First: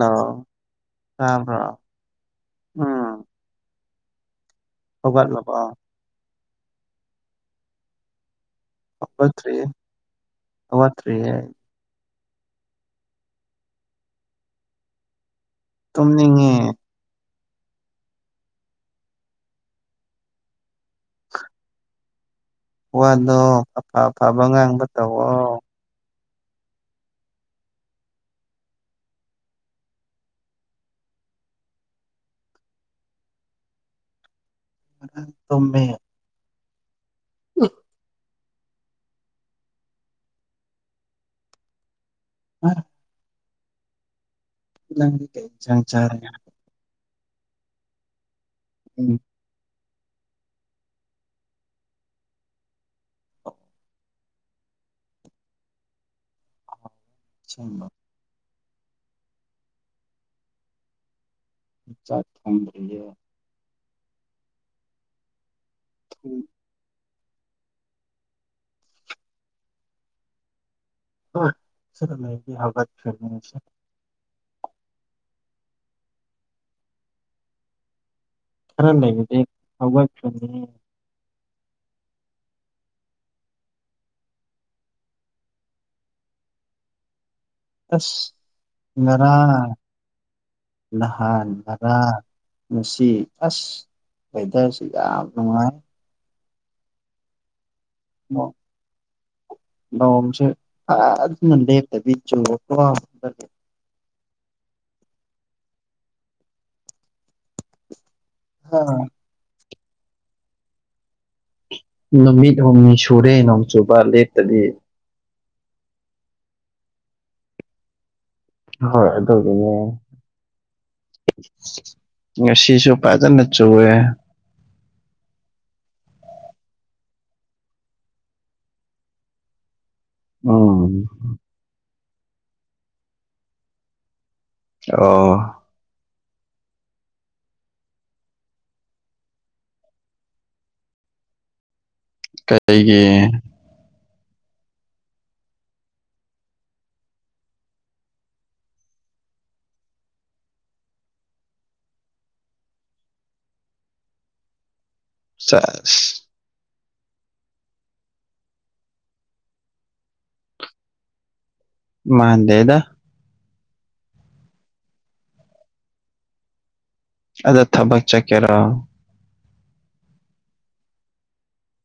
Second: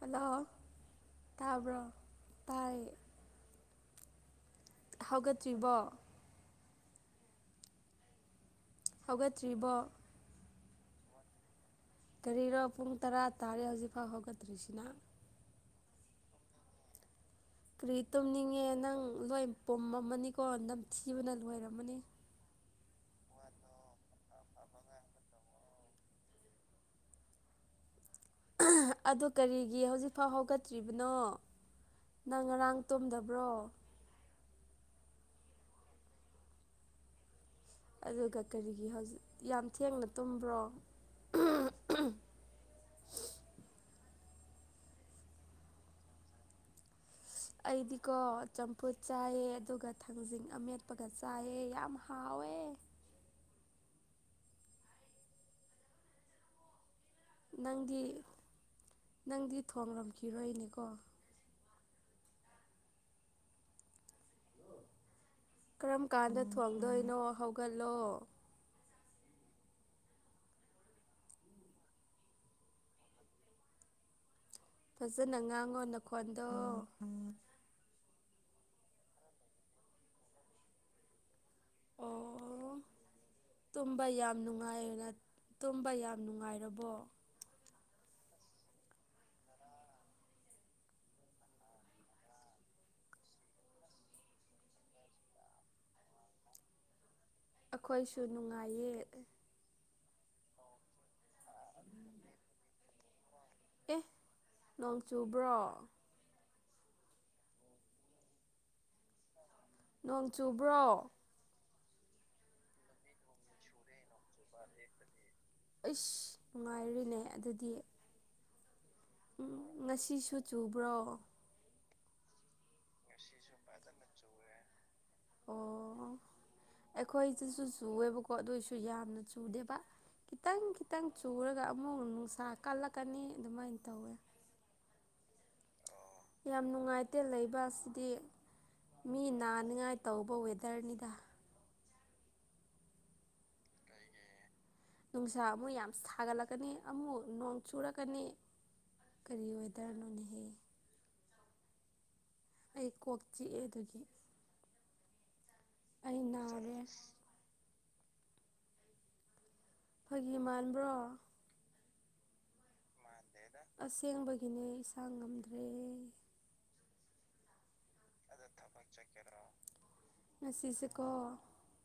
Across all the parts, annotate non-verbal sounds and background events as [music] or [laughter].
Hello ꯇꯥꯕ꯭ꯔꯣ ꯇꯥꯏꯌꯦ ꯎꯝ ꯍꯧꯒꯠꯂꯕꯣ ꯍꯧꯒꯠꯇ꯭ꯔꯤꯕꯣ ꯍꯧꯒꯠꯇ꯭ꯔꯤꯌꯦ ꯍꯧꯒꯠꯇ꯭ꯔꯤꯕꯣ ꯍꯧꯒꯠꯇ꯭ꯔꯤꯍꯦ ꯑꯩ ꯀꯔꯤꯔꯥ ꯄꯨꯡ ꯇꯔꯥ ꯇꯥꯔꯦ ꯍꯧꯖꯤꯛꯐꯥꯎ ꯍꯧꯒꯠꯇ꯭ꯔꯤꯁꯤꯅ ꯇꯨꯝꯅꯤꯡꯉꯦ ꯀ꯭ꯔꯤ ꯇꯨꯝꯅꯤꯡꯉꯦ ꯅꯪ ꯂꯣꯏ ꯄꯨꯝꯃꯝꯃꯅꯤꯀꯣ ꯅꯝꯊꯤꯕꯅ ꯂꯣꯏꯔꯝꯃꯅꯤ ꯋꯥꯗꯣ ꯑꯐ ꯑꯐꯕ ꯉꯥꯡꯕ ꯇꯧꯋꯣ ꯑꯗꯣ ꯀꯔꯤꯒꯤ ꯍꯧꯖꯤꯛꯐꯥꯎ ꯍꯧꯒꯠꯇ꯭ꯔꯤꯕꯅꯣ ꯅꯪ ꯉꯔꯥꯡ ꯇꯨꯝꯗꯕ꯭ꯔꯣ ꯉꯔꯥꯡ ꯇꯨꯝꯃꯦ ꯎꯝ ꯑꯗꯨꯒ ꯀꯔꯤꯒꯤ ꯍꯧꯖꯤꯛ ꯌꯥꯝ ꯊꯦꯡꯅ ꯇꯨꯝꯕ꯭ꯔꯣ ꯑꯥ ꯅꯪꯗꯤ ꯀꯩ ꯏꯟꯁꯥꯡ ꯆꯥꯔꯒꯦ ꯑꯩꯗꯤꯀꯣ ꯆꯝꯐꯨꯠ ꯎꯝ ꯆꯥꯏꯌꯦ ꯑꯗꯨꯒ ꯊꯥꯡꯖꯤꯡ ꯑꯃꯦꯠꯄꯒ ꯆꯥꯏꯌꯦ ꯌꯥꯝ ꯍꯥꯎꯋꯦ ꯑꯁꯦꯡꯕ ꯅꯪꯗꯤ ꯅꯪꯗꯤ ꯊꯣꯡꯂꯝꯈꯤꯔꯣꯏꯅꯦꯀꯣ ꯆꯥꯛ ꯊꯣꯡꯗ꯭ꯔꯤꯌꯦ ꯀꯔꯝ ꯊꯣꯡ ꯀꯥꯟꯗ ꯊꯣꯡꯗꯣꯏꯅꯣ ꯍꯧꯒꯠꯂꯣ [unintelligible] ꯍꯧꯒꯠꯈ꯭ꯔꯅꯤ ꯉꯁꯤ ꯐꯖꯅ ꯉꯥꯡꯉꯣ ꯅꯈꯣꯟꯗꯣ ꯈꯔ ꯂꯩꯔꯗꯤ ꯍꯧꯒꯠꯈ꯭ꯔꯅꯤ ꯑꯣ [inaudible] ꯇꯨꯝꯕ ꯌꯥꯝ ꯅꯨꯡꯉꯥꯏꯌꯦꯅ ꯇꯨꯝꯕ ꯌꯥꯝ ꯅꯨꯡꯉꯥꯏꯔꯕꯣ ꯑꯁ ꯉꯔꯥꯡ ꯅꯍꯥꯟ ꯉꯔꯥꯡ ꯉꯁꯤ ꯑꯁ ꯋꯦꯗꯔꯁꯤ ꯌꯥꯝ ꯅꯨꯡꯉꯥꯢ ꯑꯈꯣꯏꯁꯨ ꯅꯣꯡ ꯅꯨꯡꯉꯥꯏꯌꯦ ꯅꯣꯡꯁꯦ ꯐꯖꯅ ꯂꯦꯞꯇꯕꯤ ꯆꯨꯕꯀꯣ ꯑꯦ ꯅꯣꯡ ꯆꯨꯕ꯭ꯔꯣ ꯍꯥ ꯅꯣꯡ ꯆꯨꯕ꯭ꯔꯣ ꯅꯨꯃꯤꯠ ꯍꯨꯝꯅꯤ ꯁꯨꯔꯦ ꯅꯣꯡ ꯆꯨꯕ ꯂꯦꯞ ꯑꯩꯁ ꯅꯨꯡꯉꯥꯏꯔꯤꯅꯦ ꯑꯗꯨꯗꯤ ꯍꯣꯏ ꯎꯝ ꯑꯗꯨꯒꯤꯅꯦ ꯉꯁꯤꯁꯨ ꯆꯨꯕ꯭ꯔꯣ ꯉꯁꯤꯁꯨ ꯐꯖꯅ ꯉꯁꯤꯁꯨ ꯆꯨꯋꯦ ꯐꯖꯅꯥ ꯆꯨꯈ꯭ꯔꯦ ꯑꯣ ꯑꯩꯈꯣꯏꯁꯤꯗꯥꯁꯨ ꯆꯨꯑꯦꯕꯀꯣ ꯑꯗꯣꯏꯁꯨ ꯌꯥꯝꯅ ꯆꯨꯗꯦꯕ ꯈꯤꯇꯪ ꯎꯝ ꯈꯤꯇꯪ ꯆꯨꯔꯒ ꯑꯃꯨꯛ ꯅꯨꯡꯁꯥ ꯀꯜꯂꯛꯀꯅꯤ ꯑꯗꯨꯃꯥꯏꯟ ꯇꯧꯋꯦ ꯑꯣ ꯌꯥꯝ ꯅꯨꯡꯉꯥꯏꯇꯦ ꯂꯩꯕ ꯁꯤꯗꯤ ꯃꯤ ꯅꯥꯅꯤꯡꯉꯥꯏ ꯇꯧꯕ ꯋꯦꯗꯔꯅꯤꯗ ꯀꯩꯒꯤ ꯅꯨꯡꯁꯥ ꯑꯃꯨꯛ ꯌꯥꯝ ꯁꯥꯒꯠꯂꯛꯀꯅꯤ ꯑꯃꯨꯛ ꯅꯣꯡ ꯆꯨꯔꯛꯀꯅꯤ ꯀꯔꯤ ꯋꯦꯗꯔꯅꯣꯅꯍꯦ ꯑꯩ ꯀꯣꯛ ꯆꯤꯛꯑꯦ ꯑꯗꯨꯒꯤ ꯁꯦꯁ ꯑꯩ ꯅꯥꯔꯦ ꯐꯥꯒꯤ ꯃꯥꯟꯕ꯭ꯔꯣ ꯃꯥꯥꯟꯗꯦꯗ ꯃꯥꯟꯗꯦꯗ ꯑꯁꯦꯡꯕꯒꯤꯅꯦ ꯏꯁꯥ ꯉꯝꯗ꯭ꯔꯦ ꯑꯩ ꯑꯗꯣ ꯊꯕꯛ ꯆꯠꯀꯦꯔꯣ ꯆꯠꯀꯦꯔꯣ ꯉꯁꯤꯁꯦꯀꯣ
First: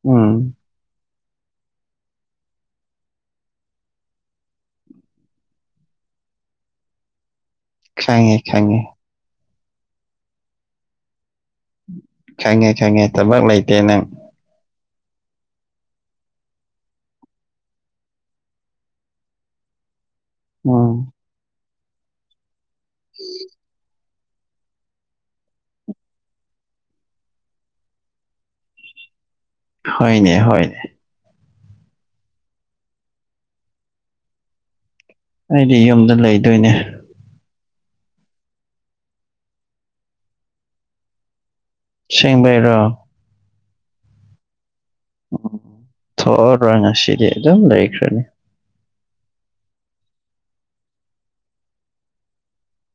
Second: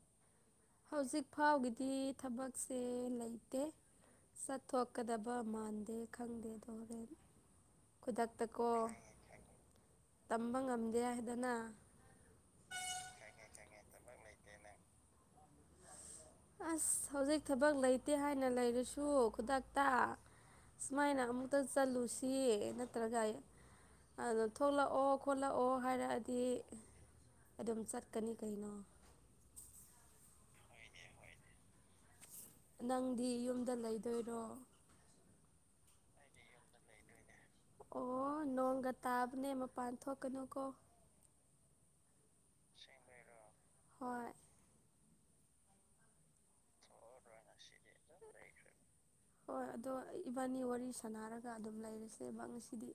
ꯎꯝ ꯍꯧꯖꯤꯛ ꯐꯥꯎꯒꯤꯗꯤ ꯊꯕꯛꯁꯦ ꯂꯩꯇꯦ ꯆꯠꯊꯣꯛꯀꯗꯕ ꯃꯥꯟꯗꯦ ꯈꯪꯗꯦꯗꯣ ꯍꯣꯔꯦꯟ ꯈꯪꯉꯦ ꯈꯨꯗꯛꯇ ꯀꯣ ꯈꯪꯉꯦ ꯇꯝꯕ ꯉꯝꯗꯦ ꯍꯥꯏꯗꯅ ꯈꯪꯉꯦ ꯈꯪꯉꯦ ꯊꯕꯛ ꯂꯩꯇꯦ ꯅꯪ ꯂꯩꯇꯦ ꯅꯪ ꯑꯁ ꯍꯧꯖꯤꯛ ꯊꯕꯛ ꯂꯩꯇꯦ ꯍꯥꯏꯅ ꯂꯩꯔꯁꯨ ꯈꯨꯗꯛꯇ ꯎꯝ ꯁꯨꯃꯥꯏꯅ ꯑꯃꯨꯛꯇ ꯆꯠꯂꯨꯁꯤ ꯅꯠꯇ꯭ꯔꯒꯥꯌꯦ ꯑꯗꯣ ꯊꯣꯛꯂꯛꯑꯣ ꯈꯣꯠꯂꯛꯑꯣ ꯍꯥꯏꯔꯛꯑꯗꯤ ꯑꯗꯨꯝ ꯆꯠꯀꯅꯤ ꯀꯩꯅꯣ ꯍꯣꯏꯅꯦ ꯍꯣꯏꯅꯦ ꯍꯣꯏꯅꯦ ꯅꯪꯗꯤ ꯌꯨꯝꯗ ꯂꯩꯗꯣꯏꯔꯣ ꯑꯩꯗꯤ ꯌꯨꯝꯗ ꯂꯩꯗꯣꯏꯅꯦ ꯑꯣ ꯅꯣꯡꯒ ꯇꯥꯕꯅꯦ ꯃꯄꯥꯟ ꯊꯣꯛꯀꯅꯨ ꯀꯣ ꯑꯁꯦꯡꯕꯩ ꯑꯁꯦꯡꯕꯩꯔꯣ ꯍꯣꯏ ꯎꯝ ꯊꯣꯛꯑꯔꯣꯏ ꯉꯁꯤꯗꯤ ꯑꯗꯨꯝ ꯂꯩꯈ꯭ꯔꯅꯤ ꯍꯣꯏ ꯑꯗꯣ ꯏꯕꯥꯅꯤ ꯋꯥꯔꯤ ꯁꯥꯥꯟꯅꯔꯒ ꯑꯗꯨꯝ ꯂꯩꯔꯁꯦꯕ ꯉꯁꯤꯗꯤ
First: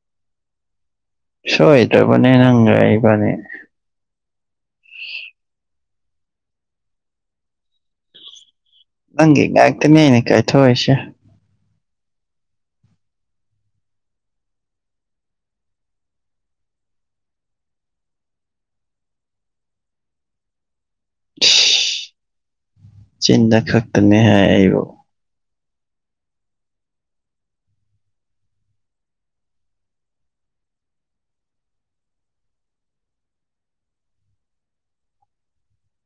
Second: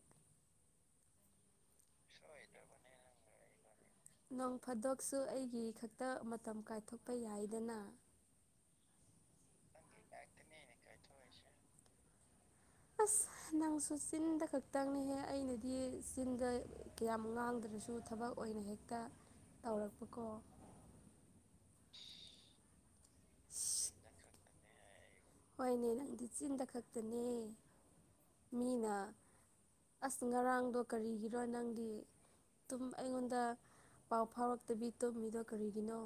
ꯁꯣꯏꯗ꯭ꯔꯕꯅꯦ ꯅꯪꯒ ꯑꯩꯕꯅꯤ ꯅꯣꯡ ꯐꯥꯗꯣꯛꯁꯨ ꯑꯩꯒꯤ ꯈꯛꯇ ꯃꯇꯝ ꯀꯥꯏꯊꯣꯛꯄ ꯌꯥꯏꯗꯅ ꯅꯪꯒꯨ ꯉꯥꯛꯇꯅꯦ ꯑꯩꯅ ꯀꯥꯏꯊꯣꯛꯏꯁꯦ ꯑꯁ ꯅꯪꯁꯨ ꯆꯤꯟꯗ ꯈꯛꯇꯪꯅꯤꯍꯦ ꯑꯩꯅꯗꯤ ꯆꯤꯟꯗ ꯀꯌꯥꯝ ꯉꯥꯡꯗ꯭ꯔꯁꯨ ꯊꯕꯛ ꯑꯣꯏꯅ ꯍꯦꯛꯇ ꯇꯧꯔꯛꯄꯀꯣ [inaudible] ꯆꯤꯟꯗ ꯈꯛꯇꯅꯦ ꯍꯥꯏ ꯑꯩꯕꯨ ꯍꯣꯏꯅꯦ ꯅꯪꯗꯤ ꯆꯤꯟꯗ ꯈꯛꯇꯅꯦ ꯃꯤꯅ ꯑꯁ ꯉꯔꯥꯡꯗꯣ ꯀꯔꯤꯒꯤꯔꯣ ꯅꯪꯗꯤ ꯇꯨꯝ ꯑꯩꯉꯣꯟꯗ ꯄꯥꯎ ꯐꯥꯎꯔꯛꯇꯕꯤ ꯇꯨꯝꯃꯤꯗꯣ ꯀꯔꯤꯒꯤꯅꯣ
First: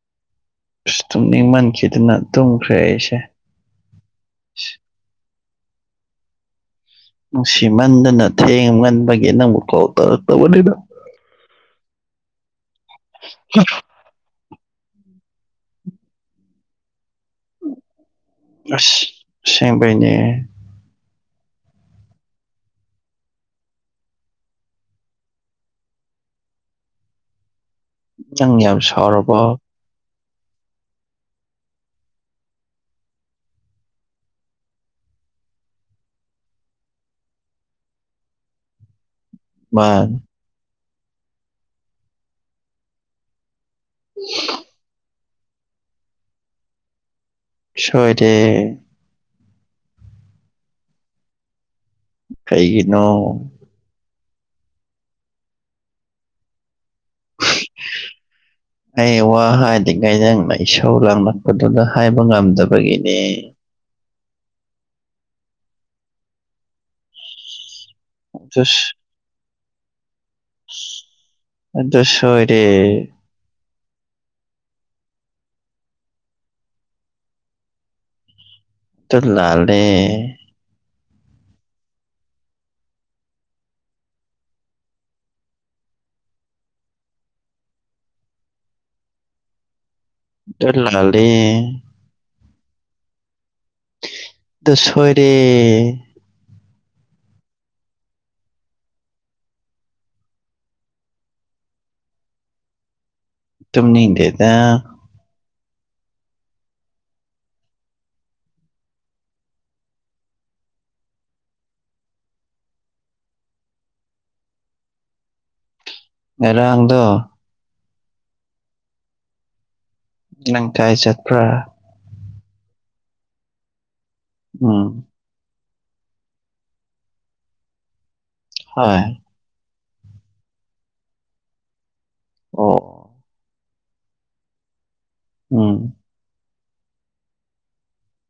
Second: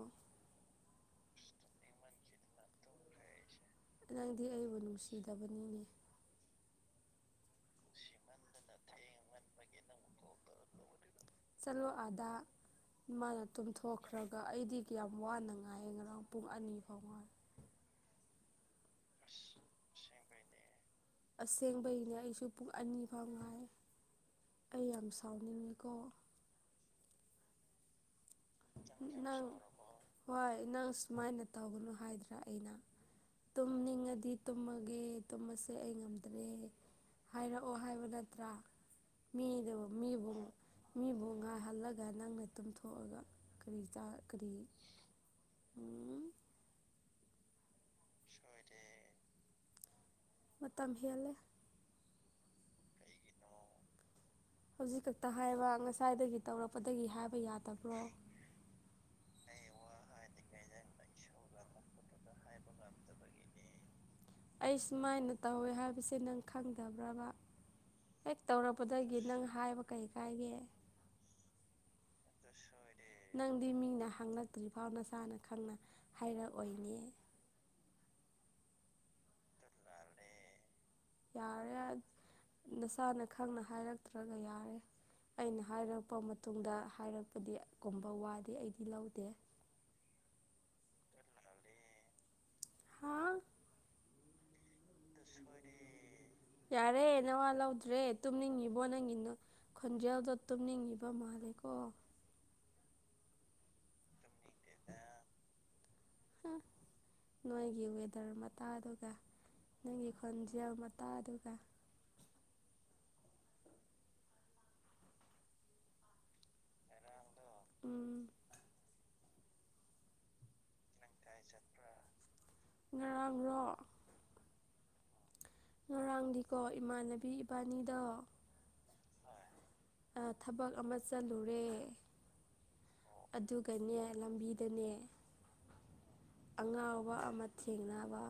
ꯑꯁ ꯇꯨꯝꯅꯤꯡꯃꯟꯈꯤꯗꯅ ꯇꯨꯝꯈ꯭ꯔꯦ ꯑꯩꯁꯦ ꯅꯪꯗꯤ ꯑꯩꯕꯨ ꯅꯨꯡꯁꯤꯗꯕꯅꯤꯅꯦ ꯅꯨꯡꯁꯤꯃꯟꯗꯅ ꯊꯦꯡꯃꯟꯕꯒꯤ ꯅꯪꯕꯨ ꯀꯣꯜ ꯇꯧꯔꯛꯇꯕꯅꯤꯗ ꯆꯠꯂꯣ ꯑꯗꯥ ꯃꯥꯅ ꯇꯨꯝꯊꯣꯛ ꯈ꯭ꯔꯒ ꯑꯩꯗꯤ ꯀꯌꯥꯝ ꯋꯥꯅ ꯉꯥꯏꯑꯦ ꯉꯔꯥꯡ ꯄꯨꯡ ꯑꯅꯤ ꯐꯥꯎ ꯉꯥꯏ ꯅꯁ ꯑꯁꯦꯡꯕꯩꯅꯦ ꯑꯁꯦꯡꯕꯩꯅꯦ ꯑꯩꯁꯨ ꯄꯨꯡ ꯑꯅꯤ ꯐꯥꯎ ꯉꯥꯏꯌꯦ ꯑꯩ ꯌꯥꯝ ꯁꯥꯎꯅꯤꯡꯉꯤꯀꯣ ꯅꯪ ꯌꯥꯝ ꯁꯥꯎꯔꯕꯣ ꯅꯪ ꯍꯣꯏ ꯅꯪ ꯁꯨꯃꯥꯏꯅ ꯇꯧꯒꯅꯨ ꯍꯥꯏꯗ꯭ꯔꯥ ꯑꯩꯅ ꯇꯨꯝꯅꯤꯡꯉꯗꯤ ꯇꯨꯝꯃꯒꯦ ꯇꯨꯝꯃꯁꯦ ꯑꯩ ꯉꯝꯗ꯭ꯔꯦ ꯍꯥꯏꯔꯛꯑꯣ ꯍꯥꯏꯕ ꯅꯠꯇ꯭ꯔꯥ ꯃꯤꯗꯕꯨ ꯃꯥꯟ ꯃꯤꯕꯨ ꯃꯤꯕꯨ ꯉꯥꯏꯍꯜꯂꯒ ꯅꯪꯅ ꯇꯨꯝꯊꯣꯛꯑꯒ ꯀꯔꯤ ꯆꯥ ꯀꯔꯤ ꯎꯝ ꯁꯣꯏꯗꯦ ꯃꯇꯝ ꯍꯦꯜꯂꯦ ꯀꯩꯒꯤꯅꯣ ꯍꯧꯖꯤꯛ ꯈꯛꯇ ꯍꯥꯏꯕ ꯉꯁꯥꯏꯗꯒꯤ ꯇꯧꯔꯛꯄꯗꯒꯤ ꯍꯥꯏꯕ ꯌꯥꯗꯕ꯭ꯔꯣ ꯑꯩ ꯋꯥ ꯍꯥꯏꯗꯤꯉꯩ ꯅꯪꯅ ꯏꯁꯧ ꯂꯥꯡꯂꯛꯄꯗꯨꯗ ꯍꯥꯏꯕ ꯉꯝꯗꯕꯒꯤꯅꯦ ꯑꯩ ꯁꯨꯃꯥꯏꯅ ꯇꯧꯋꯦ ꯍꯥꯏꯕꯁꯦ ꯅꯪ ꯈꯪꯗꯕ꯭ꯔꯕ ꯍꯦꯛ ꯑꯗꯨ ꯇꯧꯔꯛꯄꯗꯒꯤ ꯅꯪ ꯍꯥꯏꯕ ꯀꯩ ꯀꯥꯏꯒꯦ ꯑꯗꯨ ꯁꯣꯏꯔꯦ ꯅꯪꯗꯤ ꯃꯤꯅ ꯍꯪꯉꯛꯇ꯭ꯔꯤꯐꯥꯎ ꯅꯁꯥꯅ ꯈꯪꯅ ꯍꯥꯏꯔꯛꯑꯣꯏꯅꯦ ꯇꯨꯠ ꯂꯥꯜꯂꯦ ꯌꯥꯔꯦ ꯅꯁꯥꯅ ꯈꯪꯅ ꯍꯥꯏꯔꯛꯇ꯭ꯔꯒ ꯌꯥꯔꯦ ꯑꯩꯅ ꯍꯥꯏꯔꯛꯄ ꯃꯇꯨꯡꯗ ꯍꯥꯏꯔꯛꯄꯗꯤ ꯀꯨꯝꯕ ꯋꯥꯗꯤ ꯑꯩꯗꯤ ꯂꯧꯗꯦ ꯇꯨꯠ ꯂꯥꯜꯂꯦ ꯍꯥꯥ ꯗꯨꯁꯣꯏ ꯌꯥꯔꯦ ꯅꯋꯥ ꯂꯧꯗ꯭ꯔꯦ ꯇꯨꯝꯅꯤꯡꯉꯤꯕꯣ ꯅꯪꯒꯤ ꯅꯨ ꯈꯣꯟꯖꯦꯜꯗꯣ ꯇꯨꯝꯅꯤꯡꯉꯤꯕ ꯃꯥꯜꯂꯦ ꯀꯣ ꯇꯨꯨꯝꯅꯤꯡꯗꯦꯗ ꯅꯣꯏꯒꯤ ꯋꯦꯗꯔ ꯃꯇꯥꯗꯨꯒ ꯅꯪꯒꯤ ꯈꯣꯟꯖꯦꯜ ꯃꯇꯥꯗꯨꯒ ꯉꯔꯥꯡꯗꯣ ꯗꯣ ꯎꯝ ꯅꯪ ꯀꯥꯏ ꯆꯠꯄ꯭ꯔꯥ? ꯄ꯭ꯔꯥ ꯉꯔꯥꯡꯔꯣ? ꯎꯝ ꯉꯔꯥꯡꯗꯤꯀꯣ ꯏꯃꯥꯟꯅꯕꯤ ꯏꯕꯟꯅꯤꯗꯣ ꯍꯣꯏ ꯍꯣꯏ ꯑꯥ ꯊꯕꯛ ꯑꯃ ꯆꯠꯂꯨꯔꯦ ꯑꯣ ꯑꯣ ꯑꯗꯨꯒꯅꯦ ꯂꯝꯕꯤꯗꯅꯦ ꯎꯝ ꯑꯉꯥꯎꯕ ꯑꯃ ꯊꯦꯡꯅꯕ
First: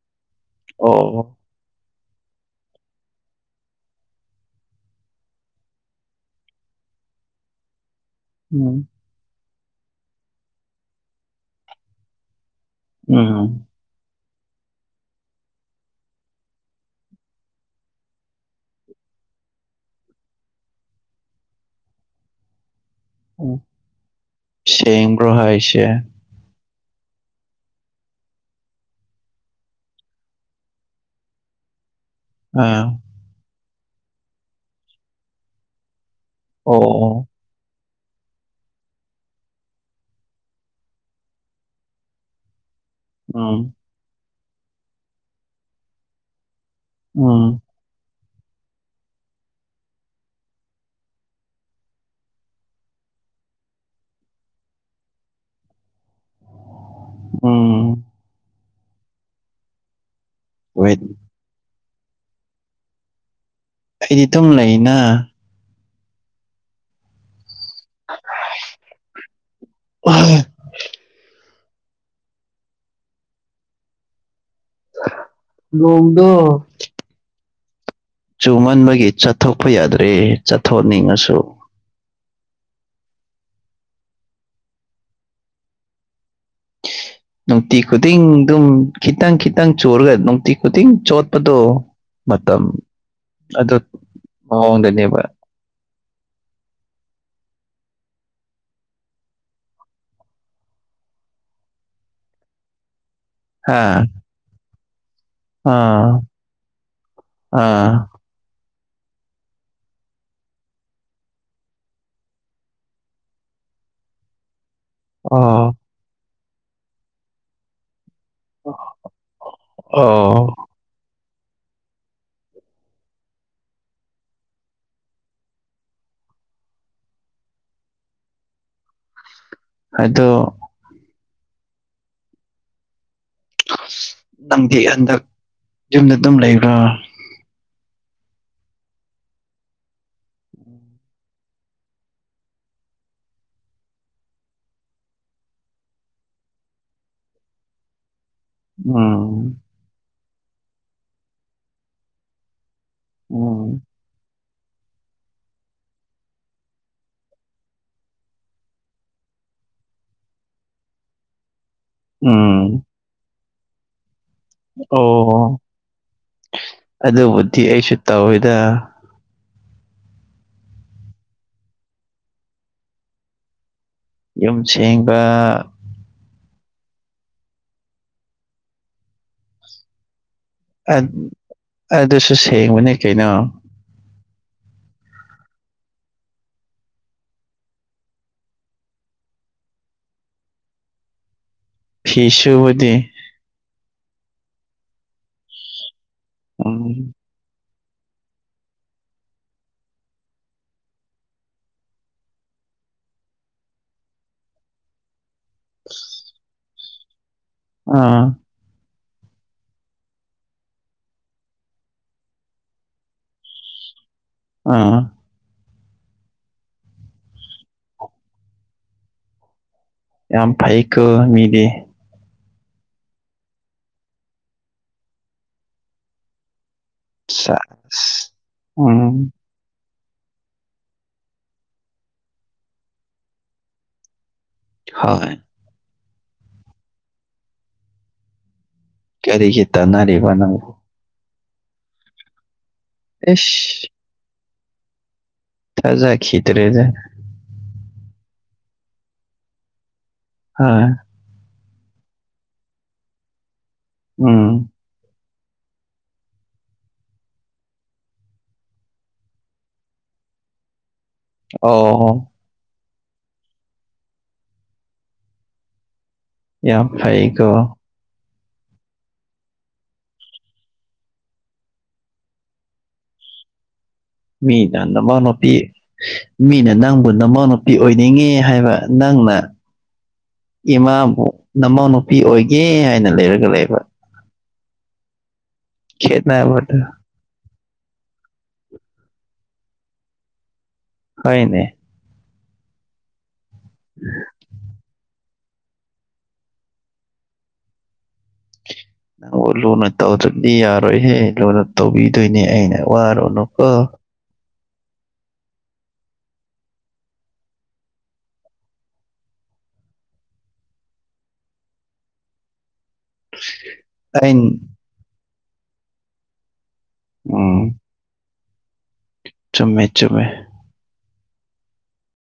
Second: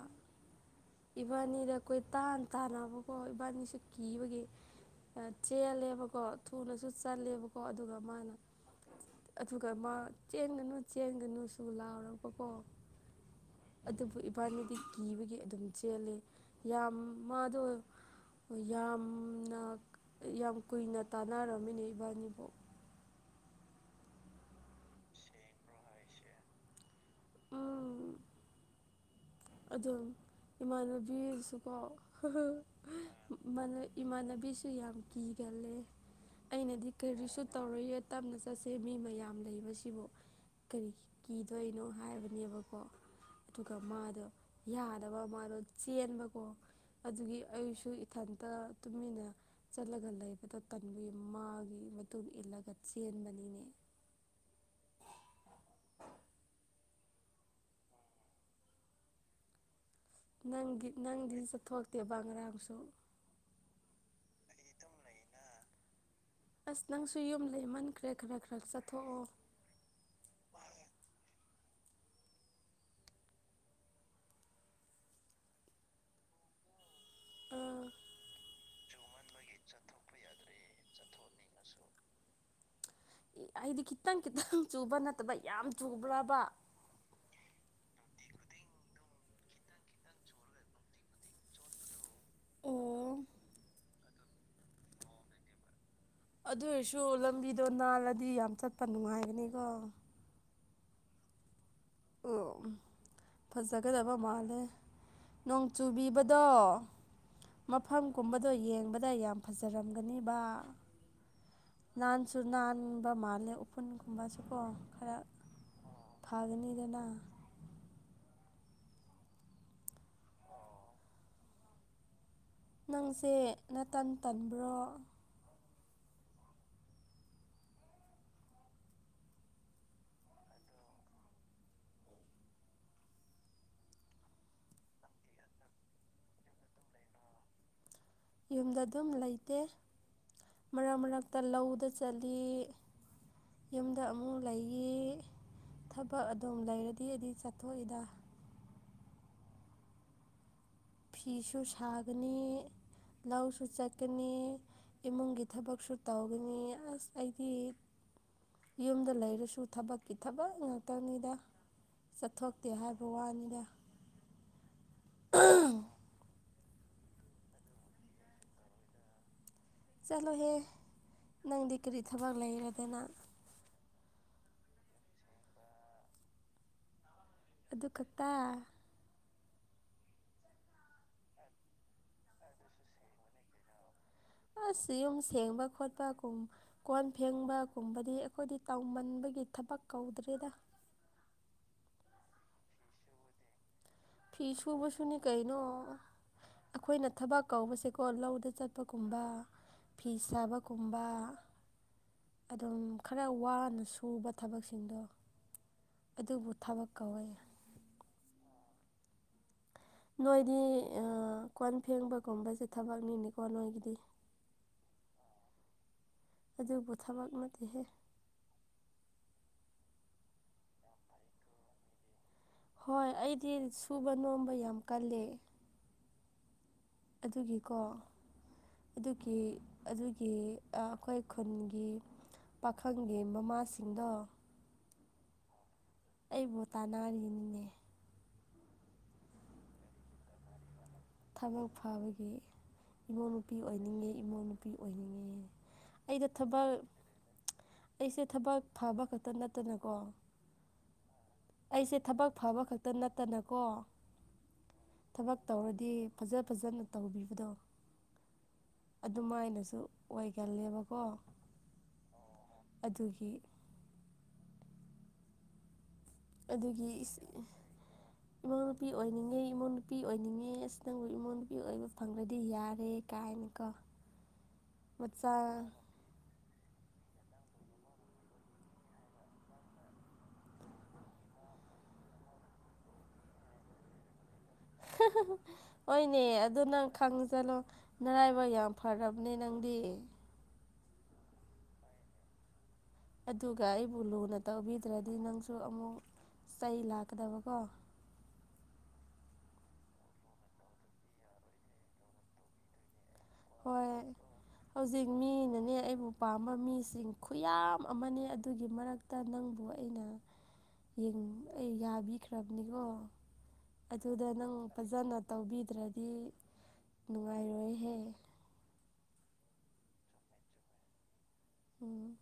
ꯑꯣ ꯏꯕꯟꯅꯤꯗ ꯀꯣꯏꯇꯥꯟ ꯇꯥꯟꯅꯕꯀꯣ ꯏꯕꯟꯅꯤꯁꯨ ꯀꯤꯕꯒꯤ ꯑꯥ ꯆꯦꯜꯂꯦꯕꯀꯣ ꯊꯨꯅꯁꯨ ꯆꯠꯂꯦꯕꯀꯣ ꯑꯗꯨꯒ ꯃꯥꯅ ꯎꯝ ꯑꯗꯨꯒ ꯃꯥ ꯆꯦꯟꯒꯅꯨ ꯆꯦꯟꯒꯅꯨꯁꯨ ꯂꯥꯎꯔꯛꯄꯀꯣ ꯎꯝ ꯑꯗꯨꯕꯨ ꯏꯕꯟꯅꯤꯗꯤ ꯀꯤꯕꯒꯤ ꯑꯗꯨꯝ ꯆꯦꯜꯂꯦ ꯌꯥꯝ ꯃꯥꯗꯣ ꯍꯣꯏ ꯌꯥꯝꯅ ꯌꯥꯝ ꯀꯨꯏꯅ ꯇꯥꯟꯅꯔꯝꯃꯦꯅꯦ ꯏꯕꯟꯅꯤꯕꯨ ꯎꯝ ꯁꯦꯡꯕ꯭ꯔꯣ ꯍꯥꯏꯔꯤꯁꯦ? ꯎꯝ ꯑꯗꯨꯝ ꯏꯃꯥꯟꯅꯕꯤ ꯑꯗꯨꯁꯨꯀꯣ [unintelligible] ꯎꯝ ꯑꯥ ꯃꯟꯅꯥ ꯏꯃꯥꯟꯅꯕꯤꯁꯨ ꯌꯥꯝ ꯀꯤꯒꯜꯂꯦ ꯑꯣ ꯑꯩꯅꯗꯤ ꯑꯣ ꯀꯔꯤꯁꯨ ꯇꯧꯔꯣꯏꯌꯦ ꯇꯞꯅ ꯆꯠꯁꯦ ꯃꯤ ꯃꯌꯥꯝ ꯂꯩꯕꯁꯤꯕꯨ ꯀꯔꯤ ꯀꯤꯗꯣꯏꯅꯣ ꯍꯥꯏꯕꯅꯦꯕꯀꯣ ꯎꯝ ꯑꯗꯨꯒ ꯃꯥꯗꯣ ꯌꯥꯗꯕ ꯃꯥꯗꯣ ꯆꯦꯟꯕꯀꯣ ꯑꯗꯨꯒꯤ ꯎꯝ ꯑꯩꯁꯨ ꯏ ꯊꯟꯇ ꯇꯨꯃꯤꯟꯅ ꯆꯠꯂꯒ ꯂꯩꯕꯗꯣ ꯇꯟꯕꯒꯤ ꯃꯥꯒꯤ ꯃꯇꯨꯡ ꯏꯜꯂꯒ ꯆꯦꯟꯕꯅꯤꯅꯦ [unintelligible] ꯎꯝ ꯅꯪꯒꯤ ꯋꯦꯠ ꯅꯪꯗꯤ ꯆꯠꯊꯣꯛꯇꯦꯕ ꯉꯔꯥꯡꯁꯨ? ꯑꯩꯗꯤ ꯗꯨꯝ ꯂꯩꯅ ꯉꯥ ꯑꯁ ꯅꯪꯁꯨ ꯌꯨꯝ ꯂꯩꯃꯟꯈ꯭ꯔꯦ ꯈꯔ ꯈꯔ ꯆꯠꯊꯣꯛꯑꯣ [unintelligible] ꯅꯣꯡꯗꯣ ꯑꯥ ꯆꯨꯃꯟꯕꯒꯤ ꯆꯠꯊꯣꯛꯄ ꯌꯥꯗ꯭ꯔꯦ ꯆꯠꯊꯣꯛꯅꯤꯡꯉꯁꯨ ꯏ ꯍꯥꯏꯗꯤ ꯈꯤꯇꯪ ꯈꯤꯇꯪ ꯆꯨꯕ ꯅꯠꯇꯕ ꯌꯥꯝ ꯆꯨꯕ꯭ꯔꯥꯕ? ꯅꯨꯡꯇꯤ ꯈꯨꯗꯤꯡ ꯗꯨꯝ ꯈꯤꯇꯪ ꯈꯤꯇꯪ ꯆꯨꯔꯒ ꯅꯨꯡꯇꯤ ꯈꯨꯗꯤꯡ ꯆꯣꯠꯄꯗꯣ ꯃꯇꯝ ꯑꯣ ꯑꯗꯨ ꯃꯑꯣꯡꯗꯅꯦꯕ ꯑꯗꯨ ꯑꯣꯏꯔꯁꯨ ꯂꯝꯕꯤꯗꯣ ꯅꯥꯜꯂꯗꯤ ꯌꯥꯝ ꯆꯠꯄ ꯅꯨꯡꯉꯥꯏꯒꯅꯤꯀꯣ? ꯑꯨꯝ ꯍꯥ ꯐꯖꯒꯗꯕ ꯃꯥꯜꯂꯦ ꯅꯣꯡ ꯑꯥ ꯆꯨꯕꯤꯕꯗꯣ ꯑꯥ ꯃꯐꯝ ꯀꯨꯝꯕꯗꯣ ꯌꯦꯡꯕꯗ ꯌꯥꯝ ꯐꯖꯔꯝꯒꯅꯦꯕ ꯅꯥꯟꯁꯨ ꯅꯥꯟꯕ ꯃꯥꯜꯂꯦ ꯎꯐꯨꯟꯒꯨꯝꯕꯁꯨꯀꯣ ꯈꯔ ꯑꯣ ꯐꯥꯒꯅꯤꯗꯅ ꯑꯥ [unintelligible] ꯅꯪꯁꯦ ꯅꯇꯟ ꯇꯟꯕ꯭ꯔꯣ ꯑꯗꯣ ꯅꯪꯗꯤ ꯍꯟꯗꯛ ꯌꯨꯝꯗ ꯗꯨꯝ ꯂꯩꯕ꯭ꯔꯥ ꯌꯨꯝꯗ ꯑꯗꯨꯝ ꯂꯩꯇꯦ ꯃꯔꯛ ꯃꯔꯛꯇ ꯂꯧꯗ ꯆꯠꯂꯤ ꯌꯨꯝꯗ ꯑꯃꯨꯛ ꯂꯩꯌꯤ ꯊꯕꯛ ꯑꯗꯨꯝ ꯂꯩꯔꯗꯤ ꯗꯤ ꯆꯠꯊꯣꯏꯗ ꯎꯝ ꯐꯤꯁꯨ ꯁꯥꯒꯅꯤ ꯂꯧꯁꯨ ꯎꯝ ꯆꯠ ꯀꯅꯤ ꯏꯃꯨꯡꯒꯤ ꯊꯕꯛꯁꯨ ꯇꯧꯒꯅꯤ ꯑꯁ ꯑꯩꯗꯤ ꯌꯨꯝꯗ ꯂꯩꯔꯁꯨ ꯊꯕꯛꯀꯤ ꯊꯕꯛ ꯉꯥꯛꯇꯅꯤꯗ ꯎꯝ ꯆꯠꯊꯣꯛꯇꯦ ꯍꯥꯏ ꯋꯥꯅꯤꯗ ꯑꯣ ꯑꯗꯨꯕꯨꯗꯤ ꯑꯩꯁꯨ ꯇꯧꯋꯤꯗ ꯆꯠꯂꯣꯍꯦ ꯅꯪꯗꯤ ꯀꯔꯤ ꯊꯕꯛ ꯂꯩꯔꯗꯅ ꯌꯨꯝ ꯁꯦꯡꯕ ꯑꯗꯨ ꯈꯛꯇ ꯑꯠ ꯑꯗꯨꯁꯨ ꯁꯦꯡꯕꯅꯤ ꯀꯩꯅꯣ ꯑꯁ ꯌꯨꯝ ꯁꯦꯡꯕ ꯈꯣꯠꯄꯀꯨꯝ ꯀꯣꯟ ꯐꯦꯡꯕꯀꯨꯝꯕꯗꯤ ꯑꯈꯣꯏꯗꯤ ꯇꯧꯃꯟꯕꯒꯤ ꯊꯕꯛ ꯀꯧꯗ꯭ꯔꯦꯗ ꯐꯤ ꯁꯨꯕꯗꯤ ꯐꯤ ꯁꯨꯕꯁꯨꯅꯤ ꯀꯩꯅꯣ ꯑꯈꯣꯏꯅ ꯎꯝ ꯊꯕꯛ ꯀꯧꯕꯁꯦꯀꯣ ꯂꯧꯗ ꯆꯠꯄꯀꯨꯝꯕ ꯐꯤ ꯁꯥꯕꯀꯨꯝꯕ ꯑꯗꯨꯝ ꯈꯔ ꯋꯥꯅ ꯁꯨꯕ ꯊꯕꯛꯁꯤꯡꯗꯣ ꯑꯗꯨꯕꯨ ꯊꯕꯛ ꯀꯧꯋꯦ ꯑꯥ ꯅꯣꯏꯗꯤ ꯑꯥ ꯀꯣꯟ ꯐꯦꯡꯕꯒꯨꯝꯕꯁꯦ ꯊꯕꯛꯅꯤꯅꯦꯀꯣ ꯅꯣꯏꯒꯤꯗꯤ ꯎꯝ ꯑꯗꯨꯕꯨ ꯊꯕꯛ ꯅꯠꯇꯦꯍꯦ ꯌꯥꯝ ꯐꯩ ꯀꯣ ꯃꯤꯗꯤ ꯍꯣꯏ ꯑꯩꯗꯤ ꯁꯨꯕ ꯅꯣꯝꯕ ꯌꯥꯝ ꯀꯜꯂꯦ ꯁꯥꯁ ꯑꯗꯨꯒꯤꯀꯣ ꯎꯝ ꯑꯗꯨꯀꯤ ꯑꯗꯨꯒꯤ ꯑꯥ ꯑꯈꯣꯏ ꯈꯨꯟꯒꯤ ꯄꯥꯈꯪꯒꯤ ꯃꯃꯥꯁꯤꯡꯗꯣ ꯍꯣꯢ ꯑꯩꯕꯨ ꯇꯥꯅꯥꯔꯤꯅꯤꯅꯦ ꯀꯔꯤꯒꯤ ꯇꯟꯅꯥꯔꯤꯕ ꯅꯪꯕꯨ ꯊꯕꯛ ꯐꯥꯕꯒꯤ ꯏꯃꯧ ꯅꯨꯨꯄꯤ ꯏꯁ ꯑꯣꯏꯅꯤꯡꯉꯦ ꯏꯃꯧ ꯅꯨꯨꯄꯤ ꯑꯣꯏꯅꯤꯉꯦ ꯑꯩꯗꯣ ꯊꯕꯛ ꯊꯥꯖꯈꯤꯗ꯭ꯔꯦꯗ ꯑꯩꯁꯦ ꯊꯕꯛ ꯐꯥꯕ ꯈꯛꯇ ꯅꯠꯇꯅꯀꯣ ꯍꯥ ꯑꯩꯁꯦ ꯊꯕꯛ ꯐꯕ ꯈꯛꯇ ꯅꯠꯇꯅꯀꯣ ꯎꯝ ꯊꯕꯛ ꯇꯧꯔꯗꯤ ꯐꯖ ꯐꯖꯅ ꯇꯧꯕꯤꯕꯗꯣ ꯑꯗꯨꯃꯥꯏꯅꯁꯨ ꯑꯣꯏꯒꯜꯂꯦꯕꯀꯣ ꯑꯣꯍꯣ ꯑꯗꯨꯒꯤ ꯑꯗꯨꯒꯤ ꯌꯥꯝ ꯏꯁ ꯐꯩꯀꯣ ꯏꯃꯧ ꯅꯨꯄꯤ ꯑꯣꯏꯅꯤꯡꯉꯦ ꯏꯃꯧ ꯅꯨꯨꯄꯤ ꯑꯣꯏꯅꯤꯡꯉꯦ ꯑꯁ ꯅꯪꯕꯨ ꯏꯃꯧ ꯅꯨꯨꯄꯤ ꯑꯣꯏꯕ ꯐꯪꯈ꯭ꯔꯗꯤ ꯌꯥꯔꯦ ꯀꯥꯏꯅꯀꯣ ꯃꯤꯅ ꯋꯃꯧ ꯃꯆꯥ ꯅꯃꯧꯅꯨꯄꯤ ꯃꯤꯅ ꯅꯪꯕꯨ ꯅꯃꯧꯅꯨꯄꯤ ꯑꯣꯏꯅꯤꯡꯉꯦ ꯍꯥꯏꯕ ꯅꯪꯅ ꯑꯦ ꯏꯃꯥꯕꯨ ꯅꯃꯧ ꯅꯨꯨꯄꯤ ꯑꯣꯏꯒꯦ ꯍꯥꯏꯅ ꯂꯩꯔꯒ ꯂꯩꯕ [unintelligible] ꯍꯣꯏꯅꯦ ꯑꯗꯨ ꯈꯦꯠꯅꯕꯗꯨ ꯅꯪ ꯈꯪꯖꯂꯣ ꯅꯔꯥꯏꯕꯛ ꯌꯥꯝ ꯐꯔꯕꯅꯦ ꯅꯪꯗꯤ ꯍꯣꯢꯅꯦ ꯑꯗꯨꯒ ꯑꯩꯕꯨ ꯂꯨꯅ ꯇꯧꯕꯤꯗ꯭ꯔꯗꯤ ꯅꯪꯁꯨ ꯑꯃꯨꯛ ꯆꯩ ꯂꯥꯛꯀꯗꯕꯀꯣ ꯅꯪꯕꯨ ꯂꯨꯅ ꯇꯧꯗ꯭ꯔꯗꯤ ꯌꯥꯔꯣꯏꯍꯦ ꯂꯨꯅ ꯇꯧꯕꯤꯗꯣꯏꯅꯦ ꯑꯩꯅ ꯋꯥꯔꯨꯅꯨ ꯍꯣꯏ ꯍꯧꯖꯤꯛ ꯃꯤꯅꯅꯦ ꯑꯩꯕꯨ ꯄꯥꯝꯕ ꯃꯤꯁꯤꯡ ꯈꯨꯌꯥꯝ ꯑꯃꯅꯦ ꯑꯗꯨꯒꯤ ꯃꯔꯛ ꯇꯥ ꯅꯪꯕꯨ ꯑꯩꯅ ꯌꯦꯡ ꯑꯩ ꯌꯥꯕꯤꯈ꯭ꯔꯕꯅꯤꯀꯣ ꯑꯁ ꯑꯗꯨꯗ ꯅꯪ ꯐꯖꯟꯅ ꯇꯧꯕꯤꯗ꯭ꯔꯗꯤ ꯎꯝ ꯅꯨꯡꯉꯥꯏꯔꯣꯏꯍꯦ ꯆꯨꯝꯃꯦ ꯆꯨꯝꯃꯦ ꯎꯝ